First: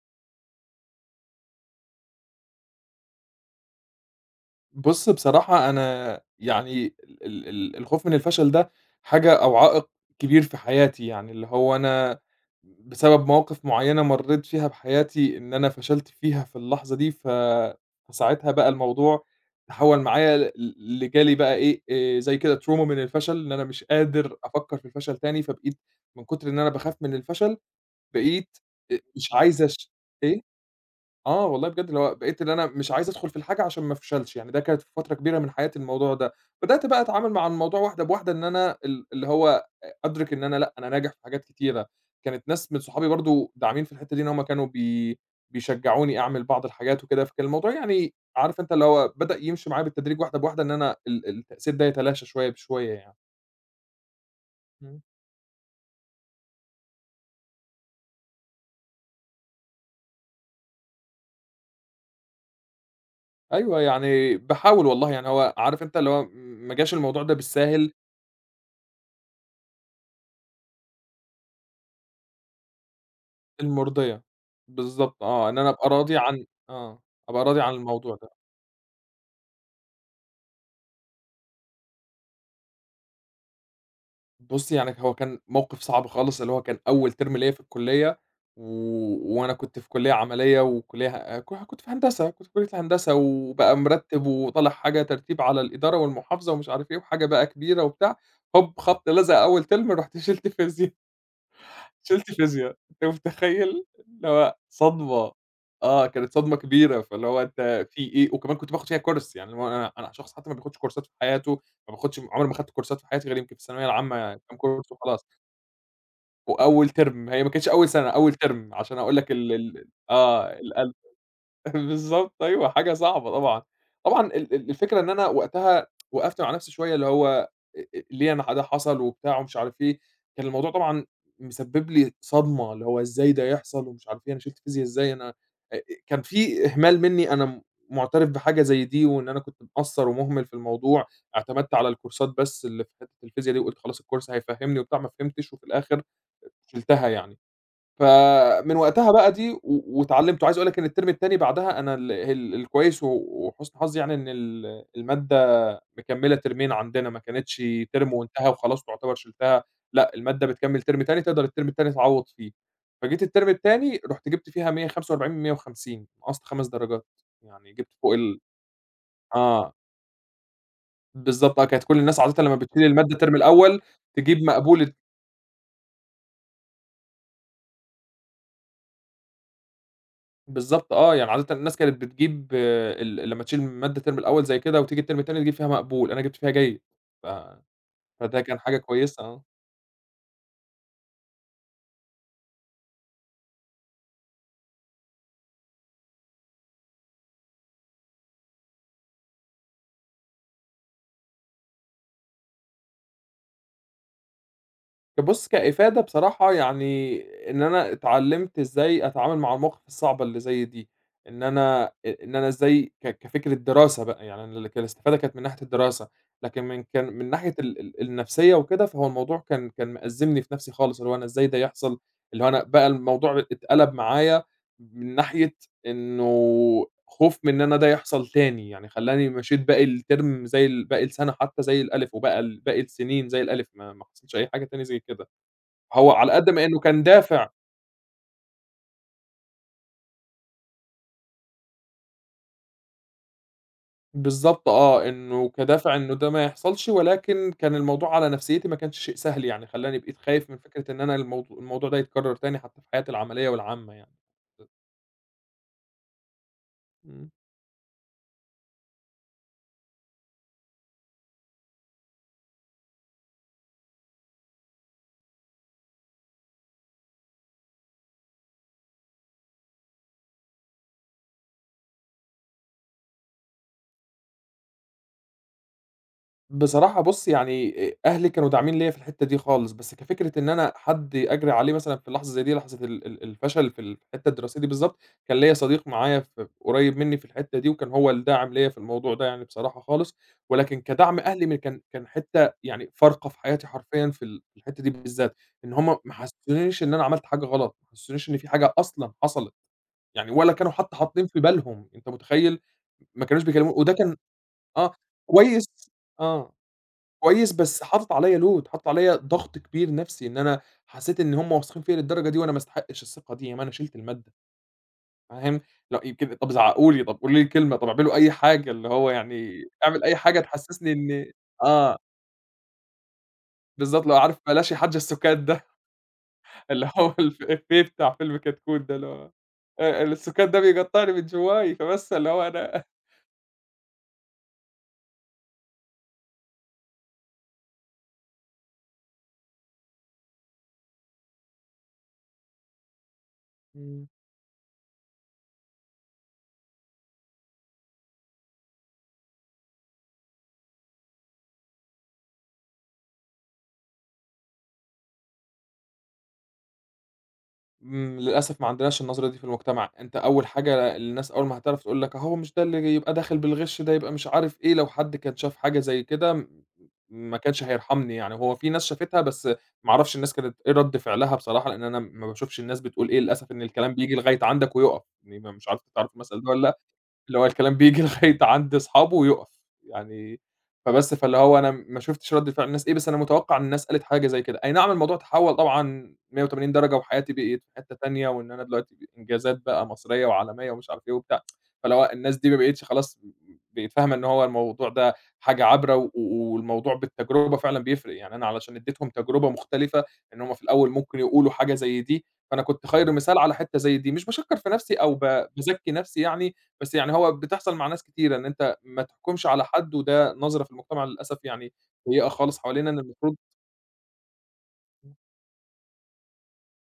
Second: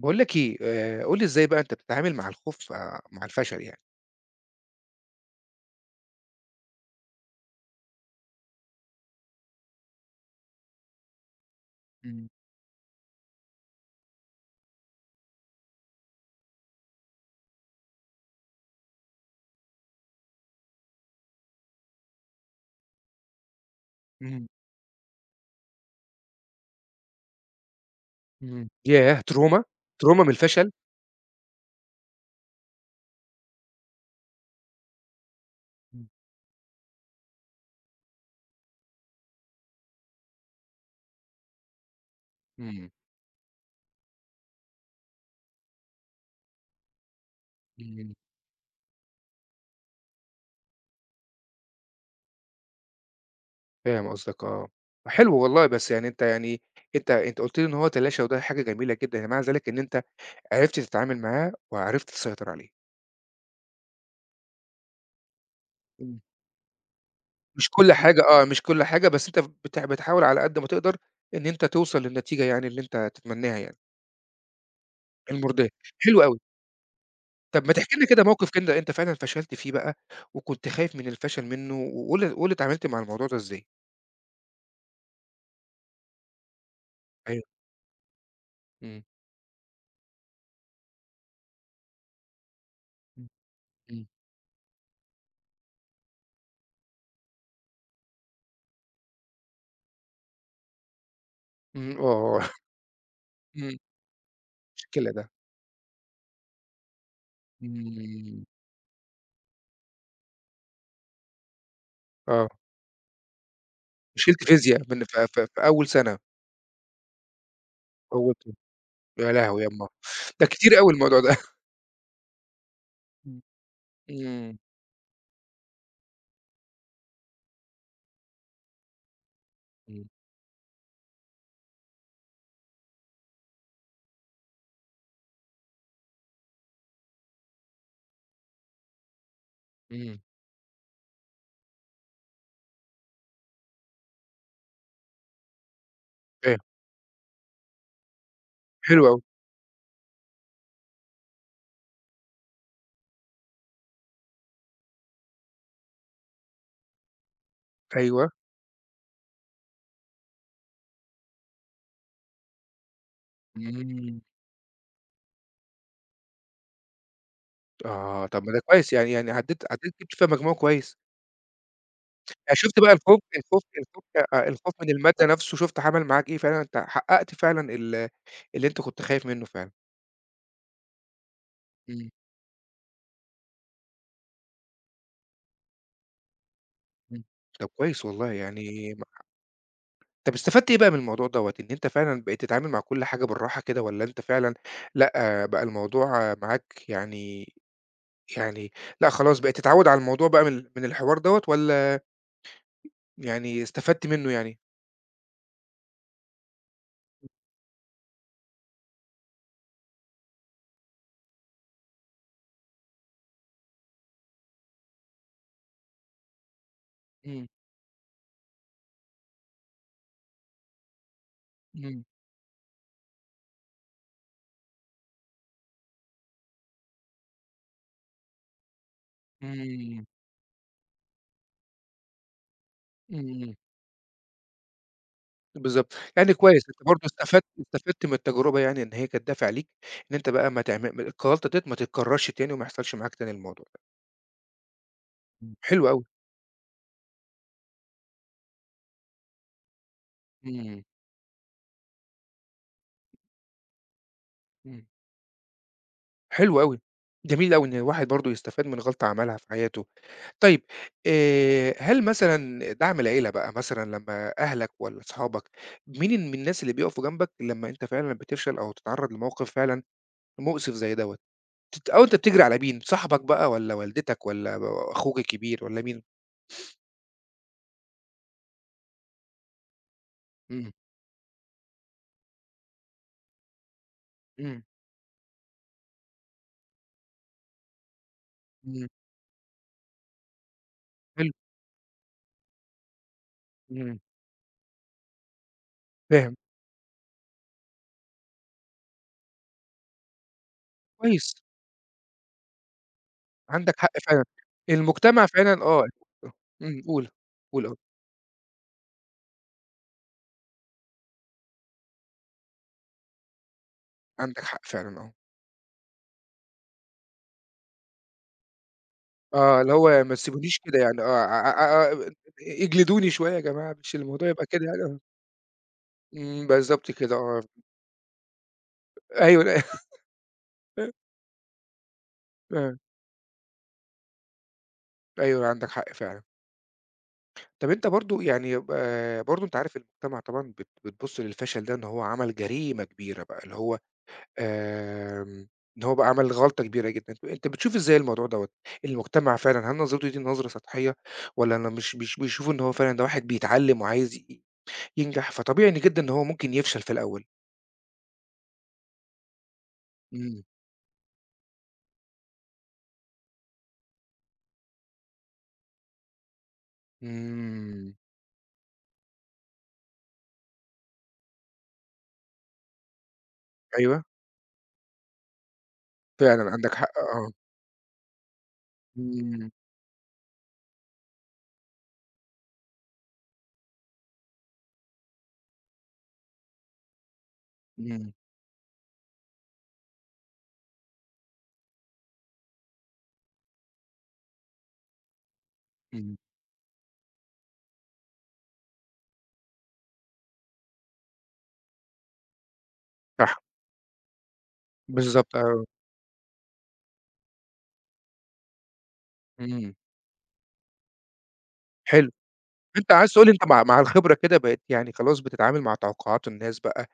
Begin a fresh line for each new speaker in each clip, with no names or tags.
باقول لك إيه، قُل لي إزاي بقى أنت بتتعامل مع الخوف مع الفشل يعني؟
بُص بصراحة أنا يعني ال ال ال الخوف من الفشل ده حاجة أو عائق كبير في حياتي، يعني اللي هو أنا
إمم،
بسبب مواقف معيّنة مرّيت فيها بحياتي إن أنا فشلت فيها في اللحظة دي، فساعتها بقى الموضوع تحوّل معايا ل ل لجالي بقى إيه، زي كده trauma من الفشل، إن أنا مش قادر
إمم،
أفكّر في الفشل تاني، فبقيت من كتر إن أنا باخاف من الفشل بقيت
إمم. ياه!
مش عايز
تروما، تروما من
إيه؟
الفشل!
آه والله بجد، اللي هو بقيت اللي أنا مش عايز أدخل في الحاجة عشان ما أفشلش، يعني ده كانت في فترة كبيرة من حياتي
إمم،
الموضوع ده، بدأت بقى أتعامل مع الموضوع واحدة بواحدة، إن أنا اللي هو أدرك إن أنا لأ، أنا ناجح في حاجات كتيرة، كانت ناس من
إمم.
صحابي برضه داعمين في الحتّة دي، إن هُم كانوا بيشجعوني أعمل بعض الحاجات وكده، فكان الموضوع
إمم.
يعني عارف أنت اللي هو بدأ يمشي معايا بالتدريج واحدة بواحدة، إن أنا التأثير ده يتلاشى شوية بشوية يعني.
فاهم قصدك آه.
إمم.
حلو والله، بس يعني أنت يعني أنت قُلت لي إن هو تلاشى وده حاجة جميلة جدًا، يعني معنى ذلك إن أنت عرفت تتعامل معاه وعرفت تسيطر عليه.
أيوه، يعني باحاول والله، يعني هو عارف أنت اللي
إمم.
هو ما جاش الموضوع ده
مش كل
بالساهل،
حاجة آه، مش كل حاجة، بس أنت بتحاول على قد ما تقدر إن أنت توصل للنتيجة يعني اللي أنت تتمناها يعني،
المُرضية، بالضبط آه، إن
المرضية.
أنا أبقى راضي
حلو أوي.
عن أبقى راضي
طب ما
عن
تحكي لنا
الموضوع
كده
ده.
موقف كده أنت فعلًا فشلت فيه بقى، وكنت خايف من الفشل منه، وقُل لي قُل لي اتعاملت مع الموضوع ده إزاي؟
بُصّي يعني هو كان موقِف صعب خالص، اللي هو كان أول ترم
أيوه،
ليّا في الكُلّية، و
إمم.
وأنا كنت في كُلّية عملية وكُلّية ه ك كنت في هندسة، كنت في كُلّية الهندسة
إمم،
وبقى
إمم.
مرتِّب وطالع حاجة ترتيب على الإدارة والمحافظة ومش عارف إيه، وحاجة بقى كبيرة وبتاع، هوب خبْط لَزَق أول ترم، رُحت شِلت فيزيا.
إمم،
شِلت
آه،
فيزياء، أنت
إمم،
متخيّل؟ اللي هو
مشكلة ده.
صدمة، آه، كانت صدمة كبيرة، فاللي هو أنت في إيه؟
إمم.
وكمان كنت باخد فيها course يعني اللي هو أنا شخص حتى ما بياخدش كورسات في حياته، ما باخدش
آه،
عمري ما خدت كورسات في حياتي غير يمكن في الثانوية العامة يعني،
وشِلت
كام
فيزياء
كورس
من ف
وخلاص،
ف في أول سنة،
وأول ترم، هي ما كانتش أول سنة،
أول
أول
ترم،
ترم عشان أقول
يا
لك ال
لهوي
ال
يمّا! ده
آه،
كتير أوي
ال
الموضوع ده.
بالضبط أيوه، حاجة صعبة
إمم.
طبعًا. طبعًا ال
إمم،
ال الفكرة إن أنا وقتها وقَفت مع نَفْسي شوية اللي هو أ أ ليه أنا ده حصل وبتاع ومش عارف إيه،
إمم.
كان الموضوع طبعًا مسبِّب لي صدمة، اللي هو إزاي ده يحصل ومش عارف إيه، أنا شِلت فيزيا إزاي، أنا أ أ كان في إهمال منّي، أنا مُعترف بحاجة زي دي وإن أنا كنت مقصّر
إمم.
ومُهمِل في الموضوع، اعتمدت على الكورسات بس اللي في حتّة الفيزيا دي وقُلت خلاص الكورس هيفهِّمني وبتاع، ما فهمتش وفي الآخِر
فاهم،
شِلتها يعني. فمن
حلو
وقتها
أوي،
بقى دي واتعلّمت، وعايز أقول لك إن الترم التاني بعدها أنا ال ال الكويس وحُسن حظي يعني إن المادة مكمّلة ترمين عندنا، ما كانتش ترم
أيوه.
وانتهى وخلاص تعتبر شِلتها، لأ المادة بتكمّل ترم تاني، تقدر الترم التاني تعوّض فيه. فجيت الترم التاني
إمم.
رُحت جِبت فيها 145 من 150 نقصت 5 درجات، يعني جِبت فوق
آه،
ال
طب ما ده كويس يعني عدّيت
آه،
عدّيت جِبت فيها مجموع كويس.
بالضبط آه، كانت كل الناس عادةً لمّا
شُفت
بتشيل
بقى
المادة
الخوف
الترم
الخوف
الأول
الخوف
تجيب
الخوف من
مقبول
المادة نَفْسه شُفت عمل معاك إيه فعلًا، أنت حققت فعلًا اللي أنت كنت خايف منّه فعلًا.
بالضبط آه، يعني عادةً الناس كانت
إمم،
بتجيب آه، ال لمّا تشيل مادة الترم الأول زي كده وتيجي الترم التاني تجيب فيها مقبول، أنا جِبت فيها جيد،
إمم.
ف
طَب كويس والله
فده كان حاجة
يعني
كويسة آه.
طَب استفدت إيه بقى من الموضوع دوّة، إن أنت فعلًا بقيت تتعامل مع كل حاجة بالراحة كده والّا أنت فعلًا لأ، بقى الموضوع معاك يعني يعني لأ خلاص بقيت تتعوّد على الموضوع بقى من الحوار دوّة والّا يعني استفدت منّه يعني؟
كبُص كإفادة بصراحة يعني إن أنا اتعلّمت إزاي أتعامل مع المواقف الصعبة اللي زي دي، إن أنا أ إن أنا إزاي كفكرة دراسة بقى، يعني أنا الاستفادة كانت من ناحية الدراسة، لكن من كان من
إمم،
ناحية ال ال النفسية وكده، فهو الموضوع كان مأزّمني في نَفْسي خالص، اللي هو أنا إزاي ده يحصل،
إمم،
اللي هو أنا بقى الموضوع اتقلب معايا من ناحية إنه خوف من إن أنا ده يحصل تاني، يعني خلّاني مشيت باقي
إمم،
الترم زي باقي السنة حتى زي الألِف، وباقى باقي السنين زي
إمم.
الألِف، ما حصلش أي حاجة تاني زي كده.
بالضبط،
هو على
يعني
قد
كويس
ما إنه
أنت برضه
كان
استفدت
دافع
استفدت من التجربة يعني إن هي كانت دافع ليك إن أنت بقى ما تعم الغلطة ديّة ما تتكررش تاني وما يحصلش معاك تاني الموضوع ده،
بالضبط آه، إنه
إمم. حلو
كدافع
أوي،
إنه ده ما يحصلش، ولكن كان الموضوع على نفسيتي ما كانش شيء سهل يعني، خلّاني بقيت خايف من
إمم،
فكرة إن أنا الموضوع ده يتكرر تاني حتى في حياتي العملية والعامة يعني.
إمم، حلو أوي،
امم.
جميل أوي إن الواحد برضه يستفاد من غلطة عملها في حياته، طيب هل مثلًا دعم العيلة بقى مثلًا لمّا أهلك والّا أصحابك، مين من الناس اللي بيقفوا جنبك لمّا أنت فعلًا بتفشل أو تتعرّض لموقف فعلًا مؤسف زي دوّة، بت أو أنت بتجري على مين، صاحبك بقى والّا والدتك والّا أخوك الكبير والّا مين؟
بصراحة بُص، يعني أهلي كانوا داعمين ليّا في الحتّة دي خالص، بس كفكرة إن
إمم.
أنا حد أجري عليه مثلًا في لحظة زي دي، لحظة ال ال الفشل في الحتّة الدراسية
إمم،
دي بالضبط، كان ليّا صديق معايا قريّب منّي في الحتّة دي، وكان هو الداعم ليّا في
إمم،
الموضوع ده يعني بصراحة خالص، ولكن كدعم
حلو،
أهلي م كان كان حتّة يعني فارقة في حياتي
إمم،
حرفيًا في الحتّة دي بالذات، إن هم ما
فاهم،
حسّسونيش إن أنا عملت حاجة غلط، ما حسّسونيش إن في حاجة أصلًا حصلت، يعني ولا كانوا حتّى حاطّين
كويس،
في بالهم، أنت متخيّل؟ ما كانوش
عندك
بيكلمو
حق
وده كان
فعلًا،
آه،
المجتمع فعلًا
كويس
آه،
آه.
إمم، قُل،
كويس،
قُل آه،
بس حاطط عليَّ load، حاطط عليَّ ضغط كبير نفسي، إن أنا حسيت إن هُم واثقين فيّا للدرجة دي وأنا ما استحقش الثقة دي، يا ما أنا شِلت المادة،
عندك حق فعلًا آه،
فاهم؟ لأ يمكن طب زعقوا لي، طب قولوا لي كلمة، طب اعملوا أي حاجة، اللي هو
آه،
يعني
اللي
اعمل
هو ما
أي حاجة
تسيبونيش كده
تحسسني
يعني آه،
إن آه،
اجلدوني شوية يا جماعة مش
بالضبط، اللي هو
الموضوع
عارف
يبقى كده
بلاش يا
يعني
حاج
آه،
السُكات ده،
إمم، بالضبط
اللي هو
كده آه،
الإفيه بتاع فيلم كتكوت ده، اللي هو
أيوه
السُكات ده
لأ
بيقطّعني من جواي، فبس اللي هو
آه،
أنا
أيوه عندك حق فعلًا، طَب أنت برضه يعني برضه أنت عارف المجتمع طبعًا بتبُص للفشل ده إن هو عمل جريمة كبيرة بقى اللي هو
إمم.
آمم، إن هو بقى عمل غلطة كبيرة جدًا، أنت بتشوف إزاي الموضوع دوّة؟ المجتمع فعلًا هل نظرته دي نظرة سطحية والّا أنا مش بيشوفوا إن هو فعلًا ده واحد بيتعلم وعايز ينجح، فطبيعي إن جدًا إن هو ممكن يفشل في الأول؟
للأسف ما عندناش النظرة دي في المجتمع، أنت
إمم،
أول حاجة الناس أول ما هتعرف تقول لك أهو مش ده اللي يبقى داخل بالغش ده يبقى مش عارف إيه، لو حد كان شاف حاجة زي كده ما كانش
إمم،
هيرحمني يعني، هو في ناس شافتها بس ما أعرفش الناس كانت إيه رد فعلها بصراحة، لأن أنا ما باشوفش الناس بتقول إيه، للأسف إن الكلام
أيوه،
بييجي لغاية عندك ويُقف، مش عارف أنت تعرف المثل
فعلًا
ده والّا
عندك
لأ؟
حق آه،
اللي هو الكلام بييجي لغاية عند أصحابه ويُقف،
إمم،
يعني فبس فاللي هو أنا ما شُفتش رَد فعل الناس إيه، بس أنا متوقع إن الناس قالت حاجة زي كده، أي نعم الموضوع تحوّل طبعًا 180 درجة وحياتي بقت في حتّة
إمم،
تانية، وإن أنا دلوقتي إنجازات بقى مصرية وعالمية ومش عارف إيه وبتاع، فاللي هو الناس دي ما بقتش خلاص بقت فاهمة إن هو الموضوع ده حاجة عابرة، و
إمم،
والموضوع بالتجربة فعلًا بيفرق، يعني أنا علشان اديتهم تجربة مختلفة، إن هُم في الأول ممكن يقولوا حاجة زي دي، فأنا كنت خير مثال
صح،
على حتّة زي دي، مش باشكّر في نفسي أو ب
بالضبط آه،
باذكّي نفسي يعني، بس يعني هو بتحصل مع ناس كتيرة إن أنت ما تحكمش على
إمم،
حد، وده نظرة في المجتمع للأسف يعني
حلو،
سيئة خالص حوالينا،
أنت
إن
عايز تقول لي
المفروض
أنت مع الخبرة كده بقيت يعني خلاص بتتعامل مع توقعات الناس بقى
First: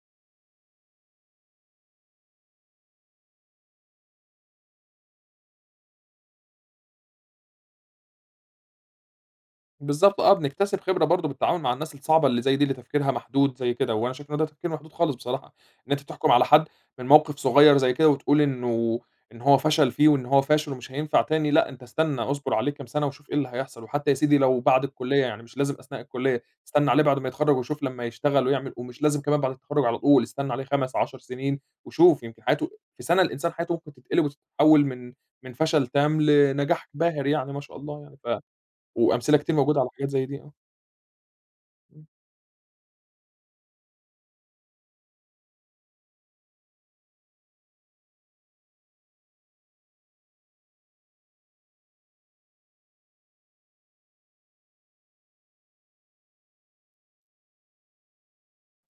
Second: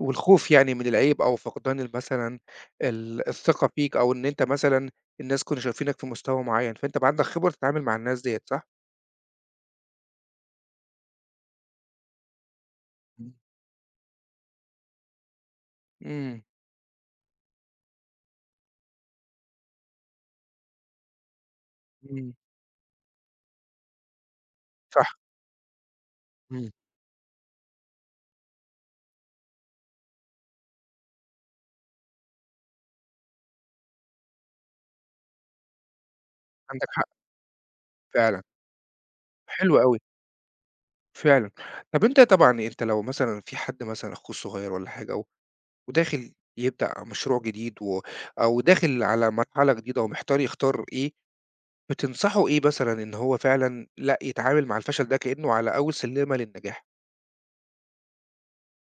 والخوف يعني من العيب أو فقدان مثلًا الثقة فيك أو إن أنت مثلًا الناس كانوا شايفينك في مستوى معيّن، فأنت بقى عندك خبرة تتعامل مع الناس ديّة صح؟
بالضبط آه، بنكتسب خبرة برضه بالتعامل مع الناس الصعبة اللي زي دي، اللي تفكيرها
إمم.
محدود زي كده، وأنا شايف إن ده تفكير محدود خالص بصراحة، إن أنت تحكم
إمم،
على حد من موقف صغير زي كده وتقول إن هو فشل فيه وإن هو فاشل ومش هينفع تاني، لأ أنت استنى
إمم.
اصبر عليه كام سنة وشوف إيه اللي هيحصل، وحتى يا سيدي لو بعد
صح،
الكلية يعني مش لازم أثناء الكلية،
إمم.
استنى عليه بعد ما يتخرّج وشوف لمّا يشتغل ويعمل ومش لازم كمان بعد التخرّج على طول، استنى عليه 5، 10 سنين وشوف يمكن حياته في سنة الإنسان حياته ممكن تتقلب وتتحول من فشل تام
عندك
لنجاح
حق
باهر يعني ما شاء الله يعني
فعلًا،
وأمثلة كتير
حلو
موجودة على
أوي،
حاجات زي دي آه.
فعلًا. طب أنت طبعًا أنت لو مثلًا في حد مثلًا أخوك صغير والّا حاجة وداخل يبدأ مشروع جديد أو داخل على مرحلة جديدة ومحتار يختار إيه، بتنصحه إيه مثلًا إن هو فعلًا لأ، يتعامل مع الفشل ده كإنه على أول سلِّمة للنجاح؟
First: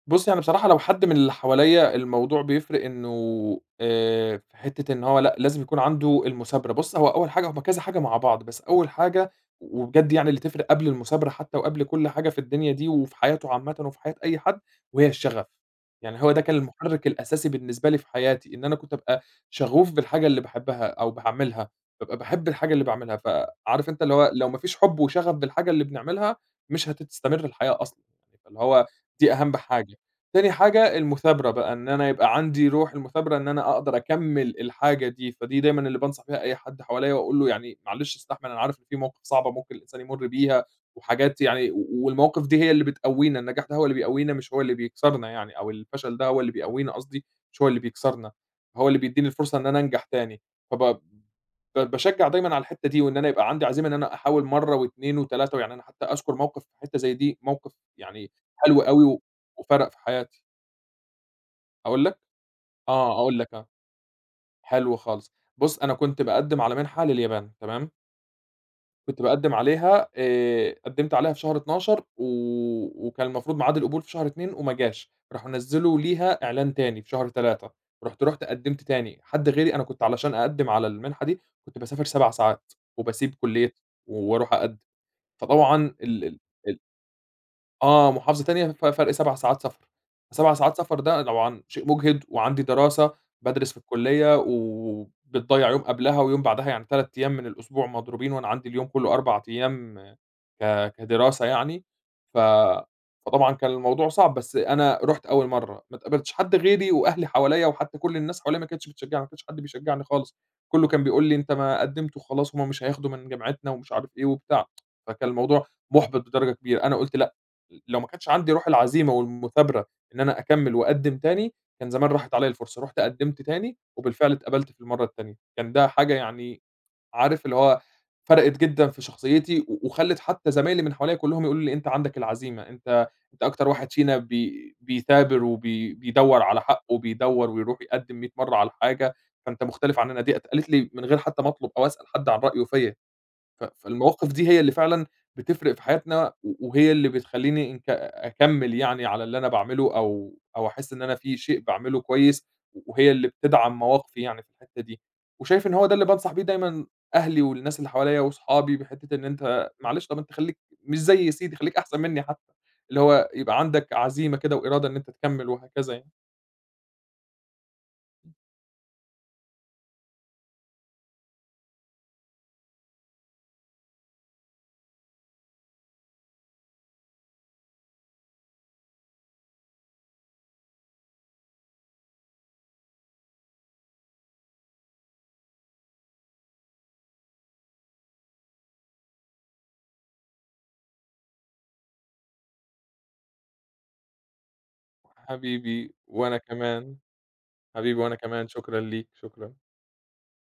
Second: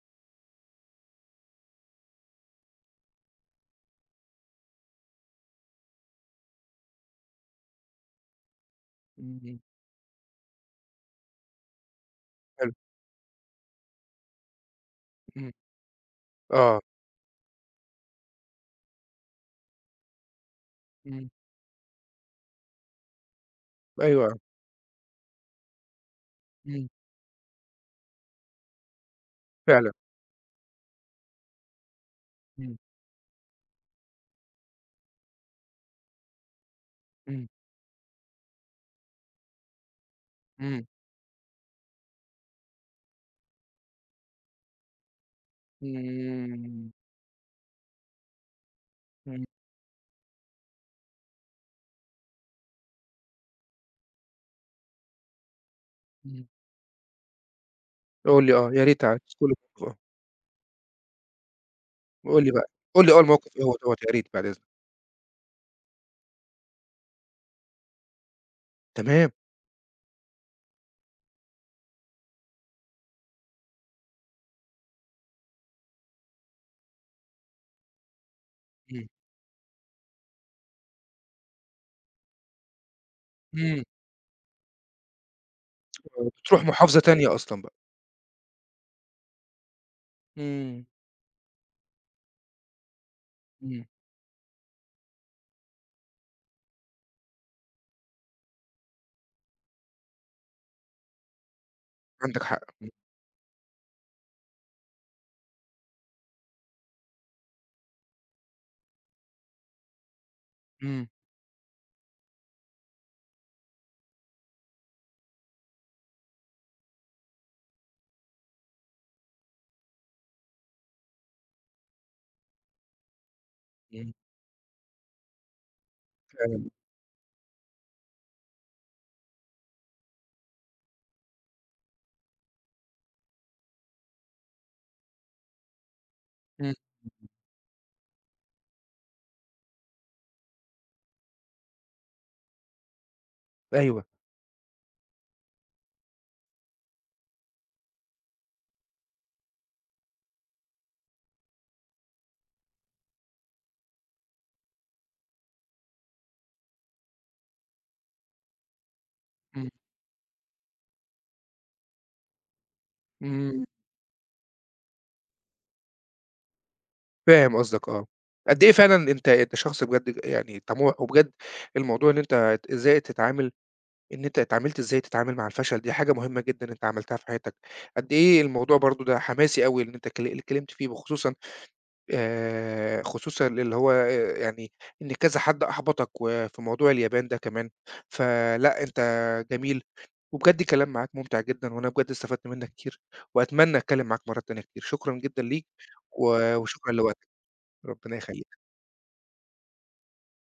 بُصّي، يعني بصراحة لو حد من اللي حواليّا الموضوع بيفرق إنه في حتّة إن هو لأ، لازم يكون عنده المثابرة، بُص هو أول حاجة هُم كذا حاجة مع بعض، بس أول حاجة
إمم.
وبجد يعني اللي تفرق قبل المثابرة حتى وقبل كل حاجة في الدنيا
حلو.
دي وفي حياته عامةً وفي حياة أي حد، وهي الشغف،
إمم.
يعني هو ده كان
آه.
المحرك الأساسي بالنسبة لي في حياتي، إن أنا كنت أبقى شغوف بالحاجة اللي باحبها أو
إمم.
باعملها، بابقى باحب الحاجة اللي باعملها، فعارف أنت اللي هو
أيوه.
لو ما فيش حب وشغف بالحاجة اللي بنعملها،
إمم.
مش هتستمر الحياة أصلًا، يعني فاللي هو دي أهم
فعلًا.
حاجة. تاني حاجة المثابرة بقى، إن أنا يبقى عندي
إمم.
روح المثابرة إن أنا أقدر أكمّل الحاجة دي، فدي دايمًا اللي بانصح بيها أي حد حواليّا وأقول
إمم.
له يعني معلش استحمل أنا عارف إن في مواقف صعبة ممكن الإنسان يمُر بيها
إمم.
وحاجات يعني والمواقف دي هي اللي بتقوّينا، النجاح ده هو اللي بيقوّينا مش هو اللي بيكسرنا يعني أو الفشل ده هو اللي
إمم.
بيقوّينا قصدي مش هو اللي بيكسرنا، هو اللي بيدّيني
إمم.
الفرصة إن أنا أنجح تاني، فب ب باشجّع دايمًا على الحتّة دي وإن أنا يبقى عندي عزيمة إن أنا أحاول مرّة و2 و3 ويعني أنا حتّى أذكر
إمم.
موقف في حتّة زي دي موقف يعني
قُل لي آه،
حلو
يا ريت
أوي
عايز
و
كل موقف
وفرق
آه.
في حياتي. أقول لك؟
قُل لي بقى، قُل لي
آه،
آه
أقول لك
الموقف إيه
آه،
هو دوّة يا ريت بعد إذنك.
حلو خالص. بُص، أنا كنت باقدّم على منحة لليابان تمام، كنت
تمام.
باقدّم عليها قدّمت عليها في شهر 12 وكان المفروض ميعاد القبول في شهر 2 وما جاش، راحوا نزّلوا ليها إعلان تاني في شهر 3 رُحت قدّمت
إمم.
تاني، حد غيري أنا كنت علشان أقدّم على المنحة دي كنت باسافر 7 ساعات وباسيب كلّيتي
إمم.
وأروح أقدّم، فطبعًا ال
آه.
ال
بتروح محافظة تانية أصلًا بقى.
آه، محافظة تانية فرْق 7 ساعات سفر، ف7 ساعات
إمم.
سفر ده طبعًا شيء مُجهِد وعندي دراسة، بادرس في
إمم.
الكُلّية وبتضيّع يوم قبلها ويوم بعدها، يعني 3 أيام من الأسبوع مضروبين وأنا عندي اليوم كُلّه 4 أيام كدراسة يعني، ف
عندك حق. إمم.
فطبعًا كان الموضوع صعب، بس أنا رُحت أول مرّة، ما اتقابلتش حد غيري وأهلي حواليّا وحتى كل الناس حواليّا ما كانتش بتشجّعني، ما كانش حد بيشجّعني خالص، كُلّه كان
إمم.
بيقول لي: "أنت ما قدّمت وخلاص، هم مش هياخدوا من جامعتنا." ومش عارف إيه وبتاع، فكان الموضوع مُحبِط بدرجة كبيرة، أنا قُلت لأ، لو ما كانش عندي روح العزيمة والمثابرة إن أنا أكمّل وأقدّم تاني، كان زمان راحت عليّا الفرصة، رُحت قدّمت تاني
إمم.
وبالفعل اتقبلت في المرّة التانية، كان ده حاجة يعني
فعلًا.
عارف اللي هو فرقِت جدًا في شخصيتي وخلِّت حتى زمايلي من حواليّا كلّهم يقولوا لي: "أنت عندك العزيمة، أنت أكتر واحد فينا بيثابر وبي بيدوّر على
إمم.
حقّه، بيدوّر ويروح يقدّم 100 مرّة على حاجة، فأنت مختلف عنّنا." دي اتقالت لي من غير حتى ما أطلب أو أسأل حد عن رأيه فيّا. ف
أيوه.
فالمواقف دي هي اللي فعلًا بتفرق في حياتنا، وهي اللي بتخلّيني إنك أكمّل يعني على اللي أنا باعمله أو أحس إن أنا في شيء باعمله كويس، وهي اللي بتدعم مواقفي يعني في الحتّة دي، وشايف إن هو ده اللي بانصح بيه دايمًا أهلي والناس اللي حواليّا وصحابي، بحتّة إن
إمم.
أنت معلش طَب أنت خلّيك مش زي سيدي، خلّيك أحسن منّي حتّى، اللي هو يبقى
إمم.
عندك عزيمة كده وإرادة إن أنت تكمّل وهكذا يعني.
فاهم قصدك آه. قد إيه فعلًا أنت شخص بجد يعني طموح، وبجد الموضوع إن أنت إزاي تتعامل إن أنت اتعاملت إزاي تتعامل مع الفشل، دي حاجة مهمة جدًا أنت عملتها في حياتك، قد إيه الموضوع برضه ده حماسي أوي إن أنت اتكلمت فيه وخصوصًا خصوصًا اللي هو يعني إن كذا حد أحبطك وفي موضوع اليابان ده كمان، فلأ أنت جميل، وبجد الكلام معاك ممتع جدًا، وأنا بجد استفدت منك كتير، وأتمنى أتكلم معاك مرات تانية كتير، شكرًا جدًا ليك،
حبيبي وأنا
وشكرًا
كمان،
لوقتك،
حبيبي وأنا
ربنا
كمان،
يخليك.
شكرًا ليك، شكرًا.